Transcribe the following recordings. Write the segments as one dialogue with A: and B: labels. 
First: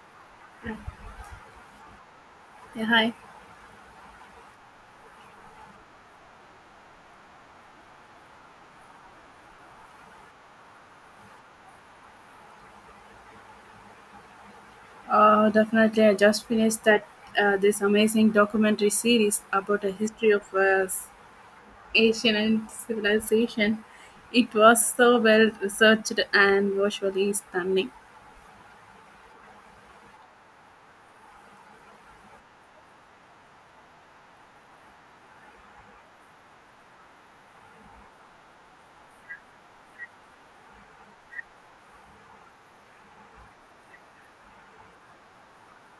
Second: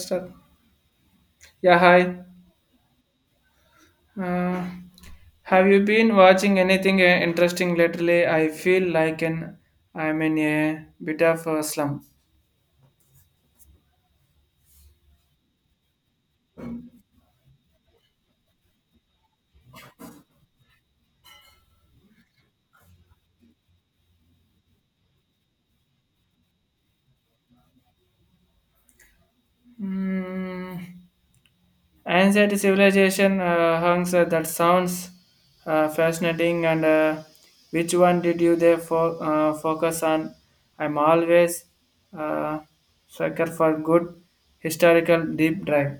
A: Sir. Yeah, hi.
B: Yeah, hi.
A: Uh, have you been watching anything interesting lately? I feel like an I'm in a bit of a slump.
B: Definitely, I just finished that this amazing documentary series about the history of Asian and civilization. It was so well researched and visually stunning.
A: Hmm. Ancient civilization hunks, that sounds fascinating. And which one did you focus on? I'm always, uh, sucker for good historical deep dive.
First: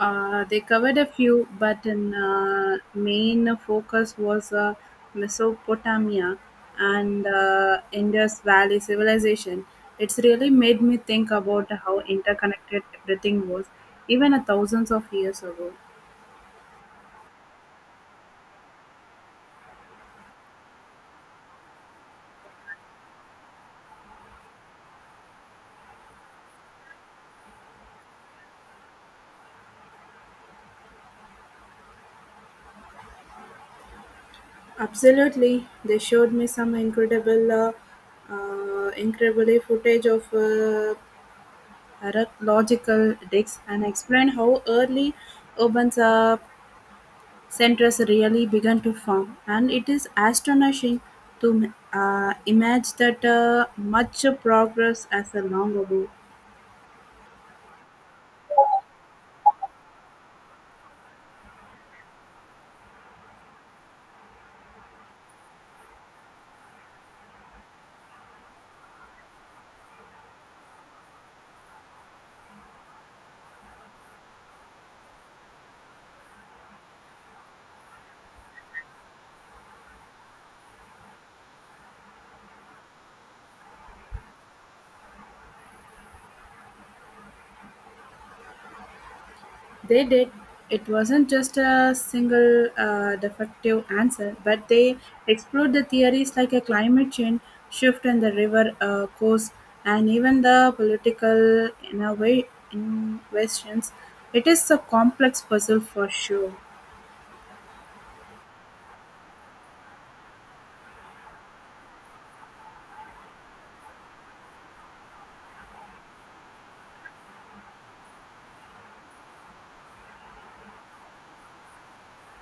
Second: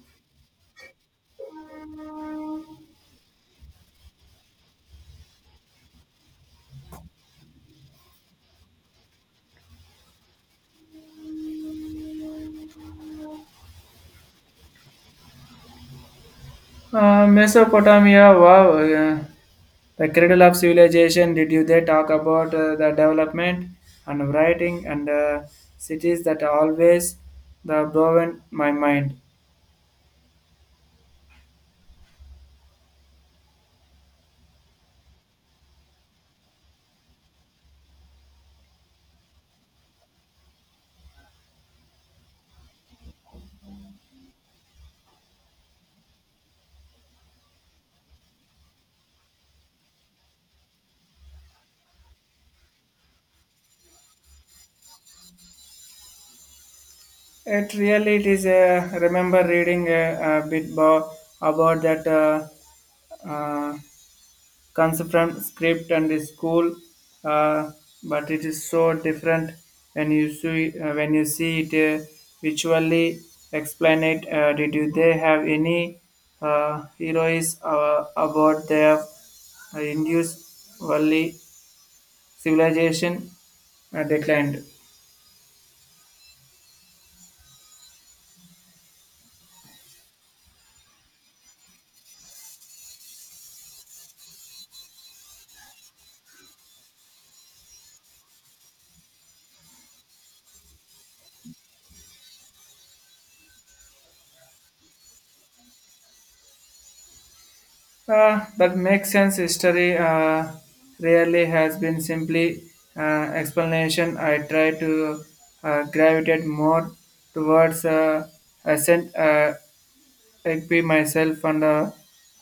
B: They covered a few, but the main focus was Mesopotamia and Indus Valley civilization. It's really made me think about how interconnected everything was, even a thousands of years ago.
A: Mesopotamia, wow. The Cradle of Civilization, did you they talk about the development and writing and, cities that always the blown my mind.
B: Absolutely, they showed me some incredibly footage of archaeological digs and explained how early urban centers really began to form. And it is astonishing to imagine that much progress as a long ago.
A: It really it is Remember reading, a about that, comes from script and the school, uh, but it is so different when when you see it visually. Explain it. Did you, they have any heroes about their Indus Valley civilization declined?
B: They did. It wasn't just a single defective answer, but they explored the theories like a climate change shift in the river course and even the political in a way questions. It is a complex puzzle for sure.
A: That makes sense. History rarely has been simply uh, explanation. I try to gravitate more towards ascent equi myself and, uh,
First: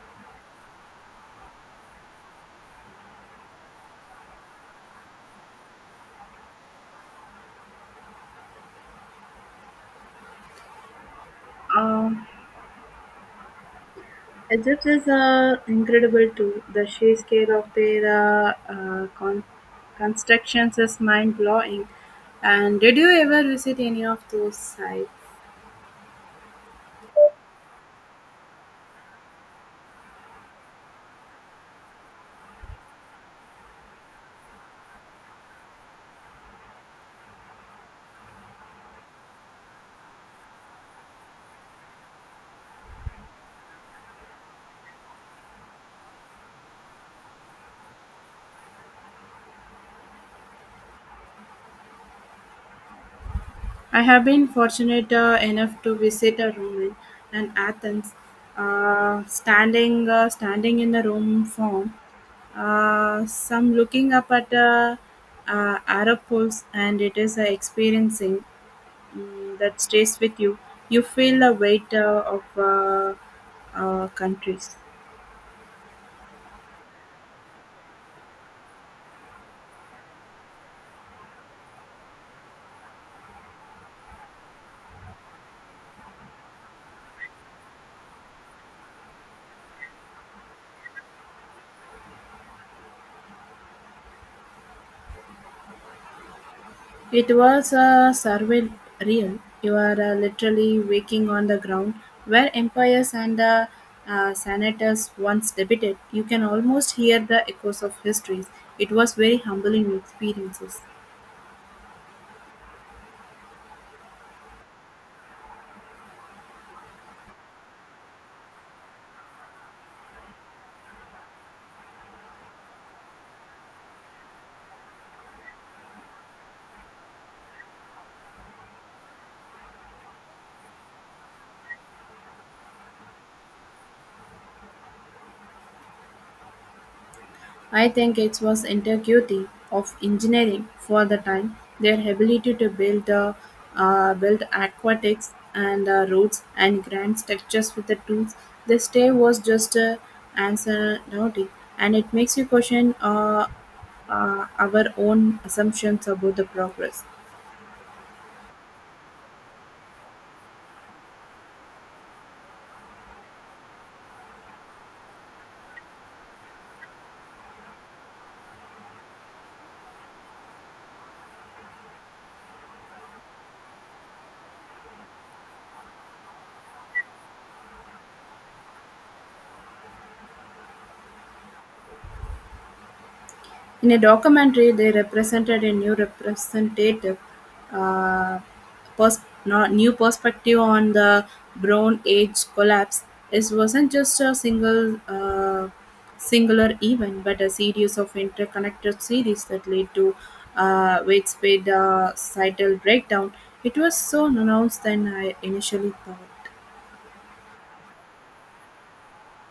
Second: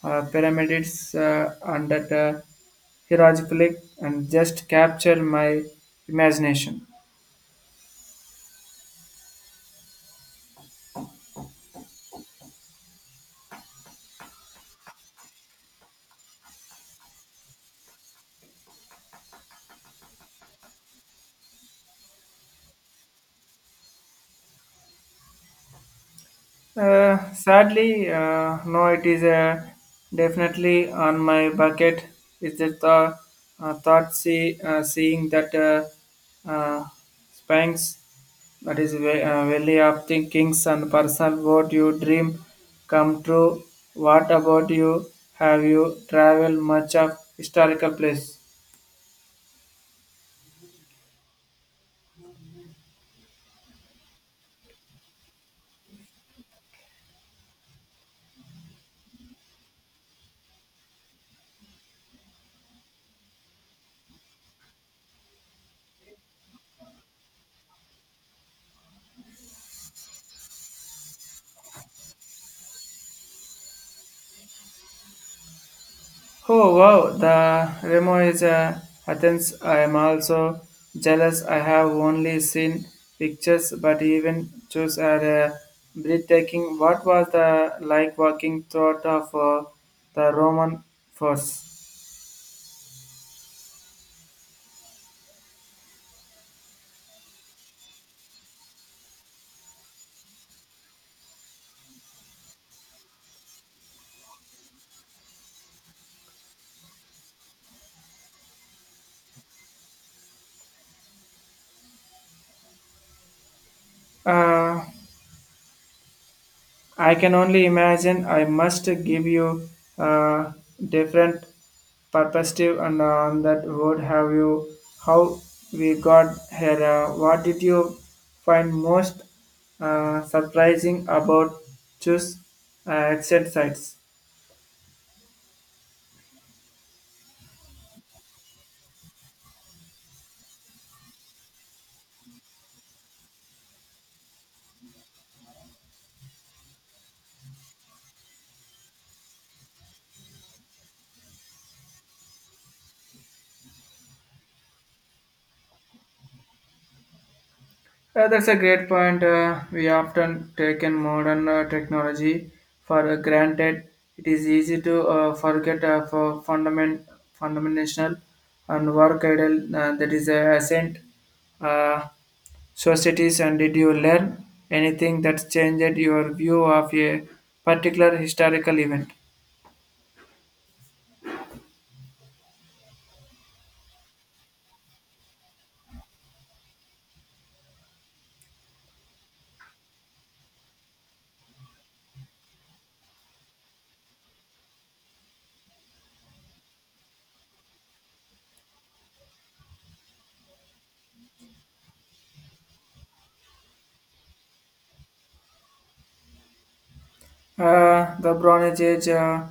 A: uh, pyramids, and that, hieroglyphic and just capture my imagination.
B: Um, Egypt is incredible too. The sheer scale of their constructions is mind blowing. And did you ever visit any of those sites?
A: Sadly, no, it is, definitely on my bucket. Is the thought see, seeing that, Spanx, that is Valley of Thinkings and Personal What You Dream Come True. What about you? Have you traveled much of historical place?
B: I have been fortunate enough to visit a Roman and Athens. Standing in the Roman form, some looking up at Arapos, and it is experiencing that stays with you. You feel the weight of countries.
A: Oh wow, the Remo is, Athens. I am also jealous. I have only seen pictures, but even those are breathtaking. What was the like walking throughout of, the Roman force?
B: It was a survival real. You are literally waking on the ground where empires and senators once debated. You can almost hear the echoes of histories. It was very humbling experiences.
A: Uh, I can only imagine. I must give you a different perspective on that word. Have you how we got here? What did you find most surprising about choose exit sites?
B: I think it was integrity of engineering for the time, their ability to build aquatics and roads and grand structures with the tools they stay was just ancillary, and it makes you question our own assumptions about the progress.
A: That's a great point. We often taken modern technology for granted. It is easy to forget fundamental and work idle, that is a ascent uh, societies. And did you learn anything that changed your view of a particular historical event?
B: In a documentary, they represented a new representative uh, new perspective on the Brown Age collapse. It wasn't just a single singular event, but a series of interconnected series that led to widespread societal breakdown. It was so announced than I initially thought.
A: The Bronze Age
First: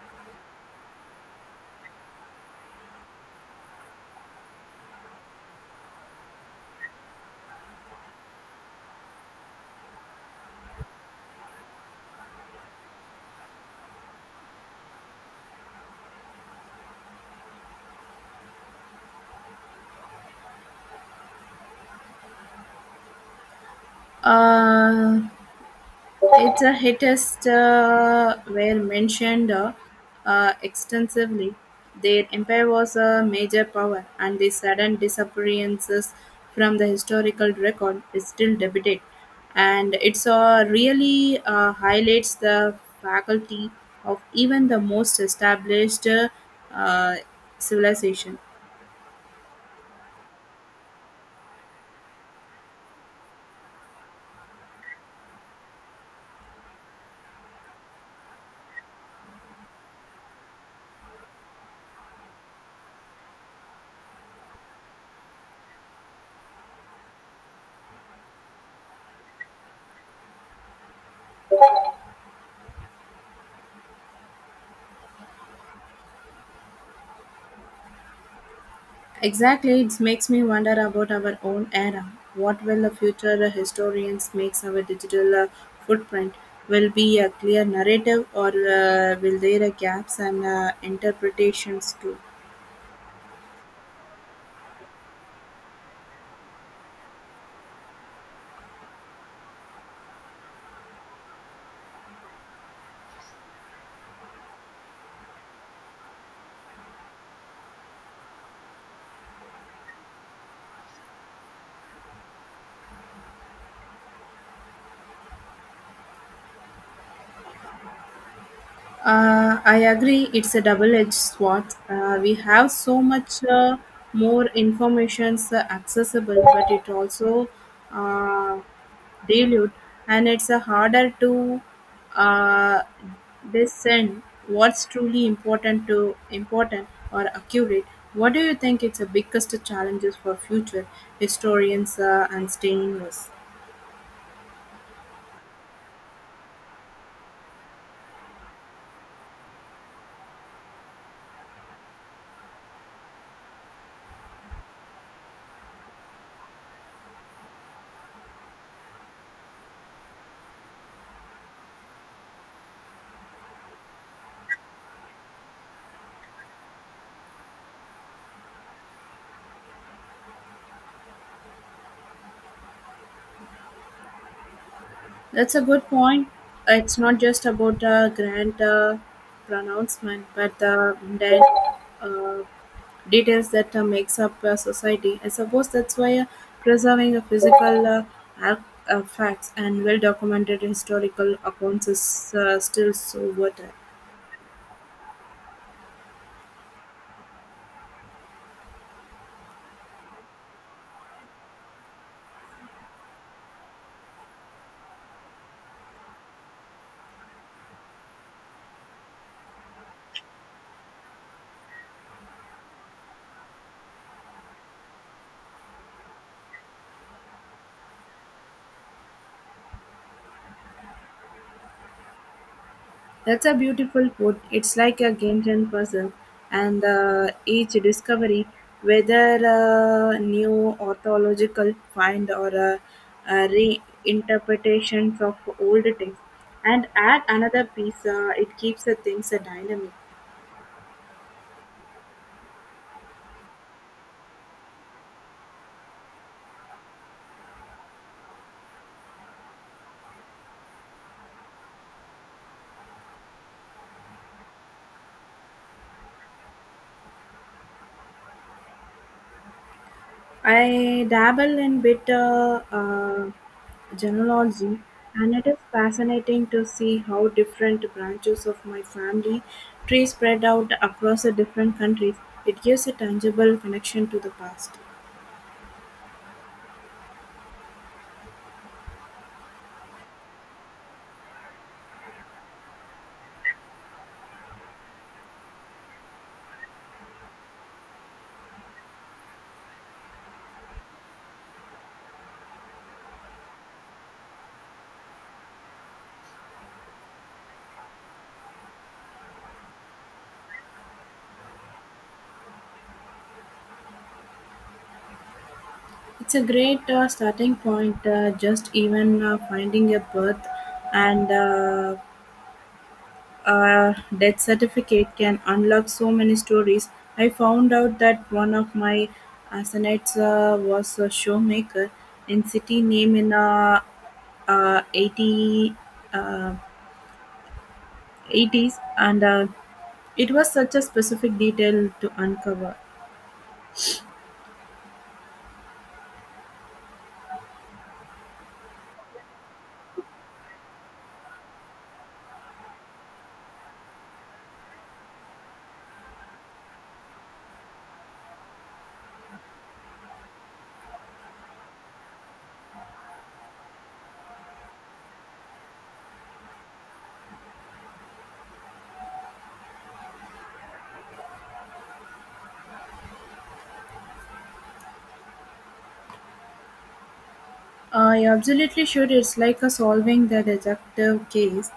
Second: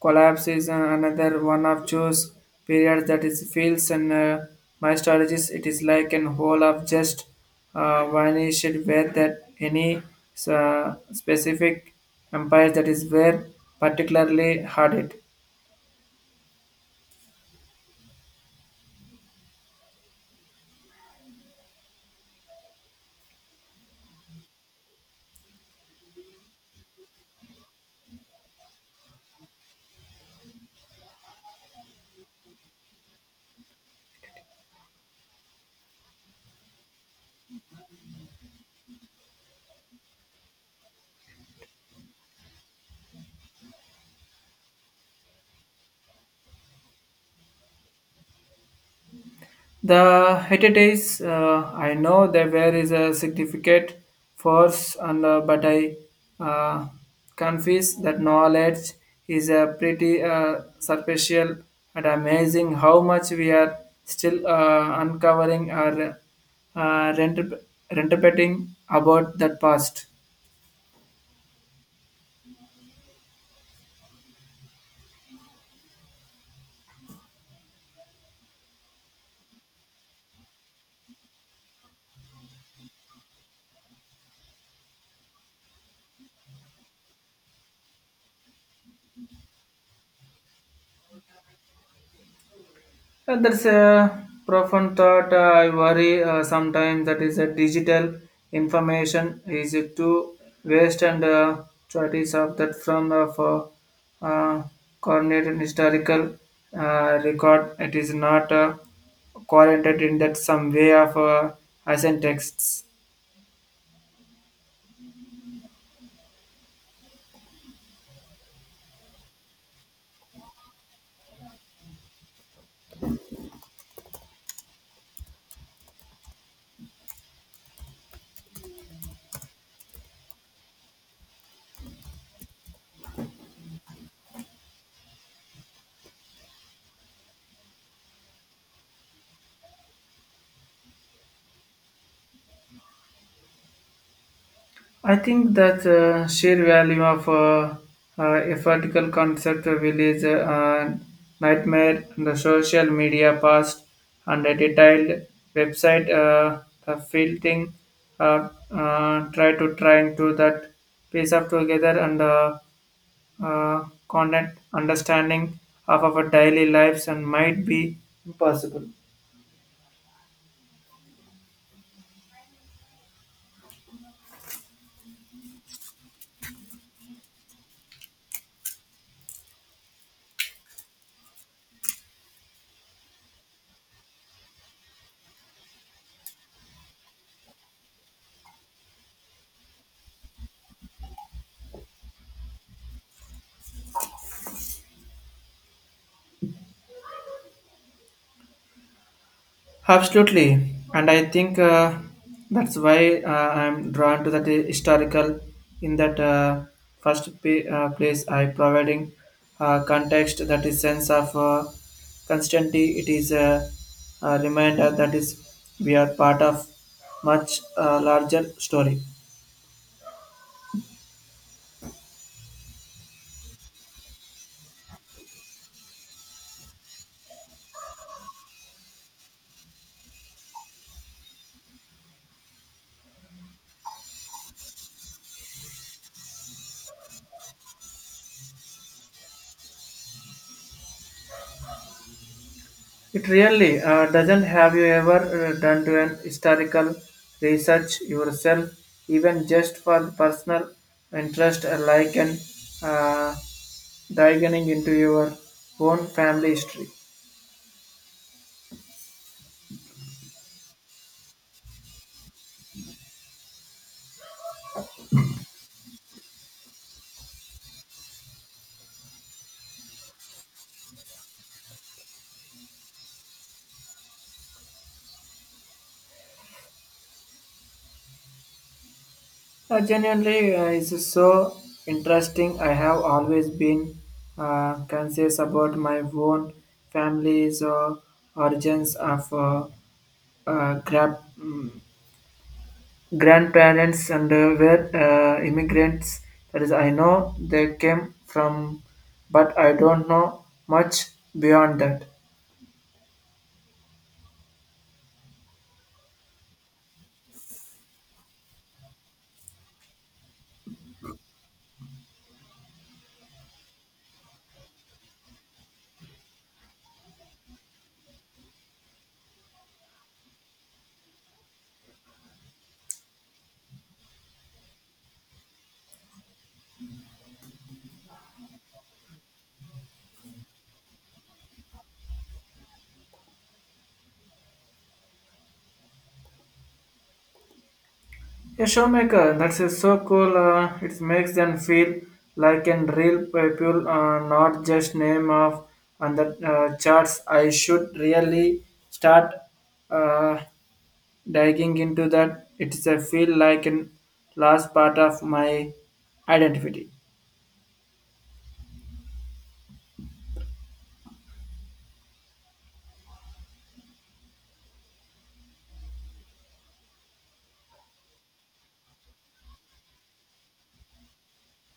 A: collapse is, another one of those periods that is feels and, my strategies. It is like an whole of just vanished where that any specific empire that is where particularly hard it.
B: Uh, Its hits were mentioned extensively. Their empire was a major power, and the sudden disappearances from the historical record is still debated. And it's really highlights the faculty of even the most established uh, civilization.
A: The heritage, I know that there is a significant force, and but I, uh, confess that knowledge is a pretty superficial and amazing how much we are still uncovering or uh, rent- interpreting about that past.
B: Exactly, it makes me wonder about our own era. What will the future historians makes our digital footprint? Will be a clear narrative, or will there are gaps and interpretations too?
A: That's a profound thought. I worry sometimes that is a digital information is it to waste and, choices of that from of, uh, coordinated historical record. It is not quarantined in that some way of, ancient texts.
B: I agree, it's a double edged sword. We have so much more information accessible, but it also uh, dilute, and it's harder to uh, discern what's truly important to important or accurate. What do you think? It's the biggest challenges for future historians and staying us.
A: I think that, sheer value of, a vertical concept will is, a nightmare in the social media past and a detailed website, the filtering, try to trying to that piece up together and, content understanding of our daily lives and might be impossible.
B: That's a good point. It's not just about a grand pronouncement, but the mundane uh, details that makes up a society. I suppose that's why preserving a physical ar- facts and well documented historical accounts is still so worth it.
A: Absolutely, and I think, that's why I'm drawn to that historical. In that place, I providing context that is sense of constantly. It is a reminder that is we are part of much, larger story.
B: That's a beautiful put. It's like a game ten puzzle, and each discovery, whether a new orthological find or a reinterpretation of old text, and add another piece, it keeps the things a dynamic.
A: It really. Doesn't. Have you ever done to an historical research yourself, even just for personal interest, like an uh, diving into your own family history?
B: I dabble in bit genealogy, and it is fascinating to see how different branches of my family tree spread out across the different countries. It gives a tangible connection to the past.
A: Genuinely, it's so interesting. I have always been conscious about my own family's origins of, grab. Grandparents and were immigrants. That is, I know they came from, but I don't know much beyond that.
B: It's a great starting point, just even finding a birth and a death certificate can unlock so many stories. I found out that one of my associates was a showmaker in city name in uh, 80, uh, 80s and it was such a specific detail to uncover.
A: A showmaker, that's so cool. It makes them feel like an real people, not just name of on the, charts. I should really start uh, diving into that. It's a feel like an last part of my identity.
B: I absolutely should. It's like a solving the detective case,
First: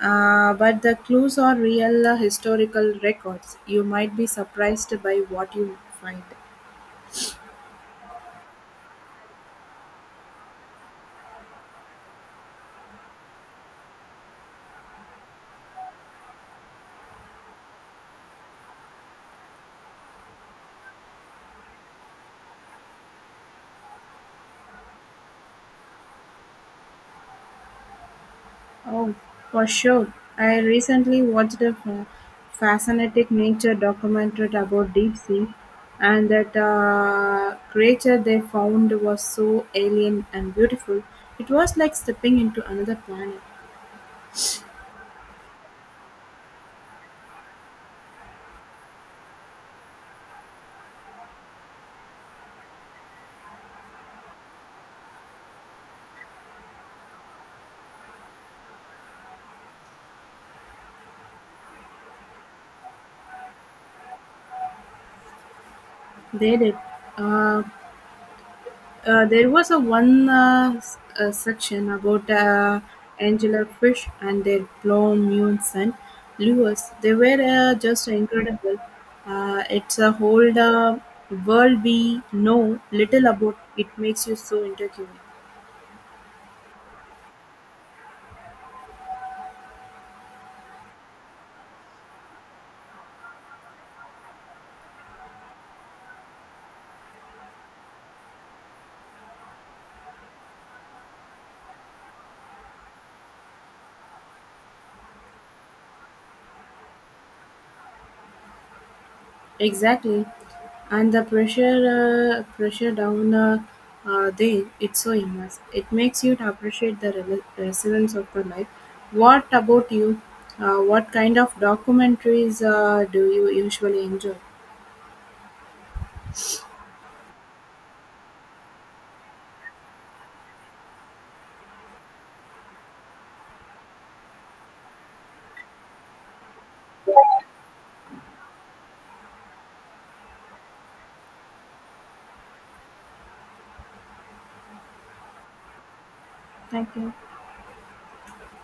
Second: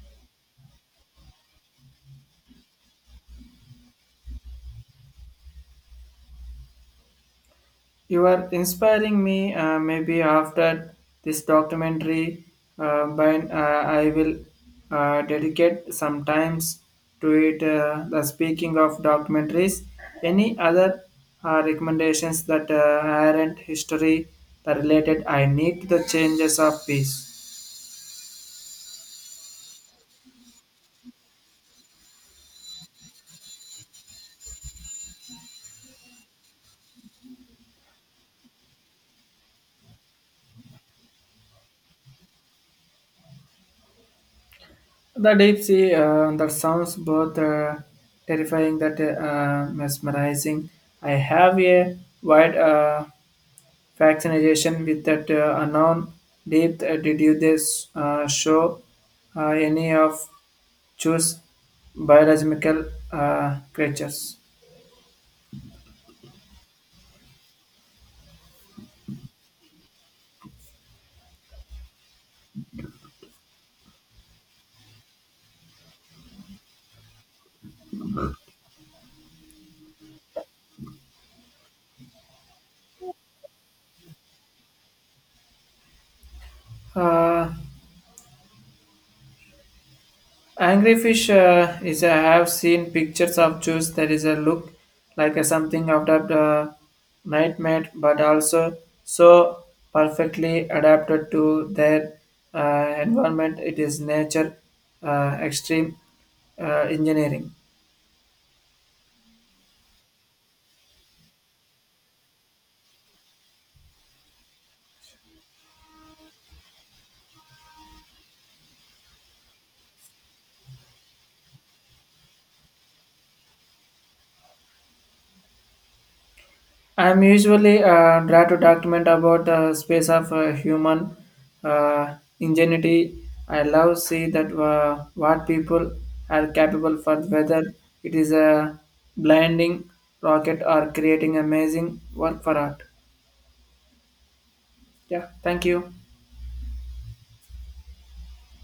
B: but the clues are real historical records. You might be surprised by what you find.
A: You are inspiring me. Maybe after this documentary, I will dedicate some times to it. The speaking of documentaries, any other recommendations that aren't history that related? I need the changes of peace.
B: Oh, for sure. I recently watched a fascinating nature documentary about deep sea, and that creature they found was so alien and beautiful. It was like stepping into another planet.
A: The deep sea, that sounds both terrifying that mesmerizing. I have a wide. Fascination with that, unknown depth. Did you this show any of choose biological creatures?
B: They did. Uh, there was a one section about Angela Fish and their blown new son, Lewis. They were just incredible. It's a whole world we know little about. It makes you so intriguing.
A: Uh, Angry fish is I have seen pictures of choose that is a look like a something out of the nightmare, but also so perfectly adapted to their environment. It is nature extreme engineering.
B: Exactly, and the pressure down there it's so immense. It makes you to appreciate the resilience of the life. What about you? What kind of documentaries do you usually enjoy?
A: I'm usually try to document about the space of human ingenuity. I love see that what people are capable for whether it is a blinding rocket or creating amazing work for art. Yeah, thank you.
B: Thank you.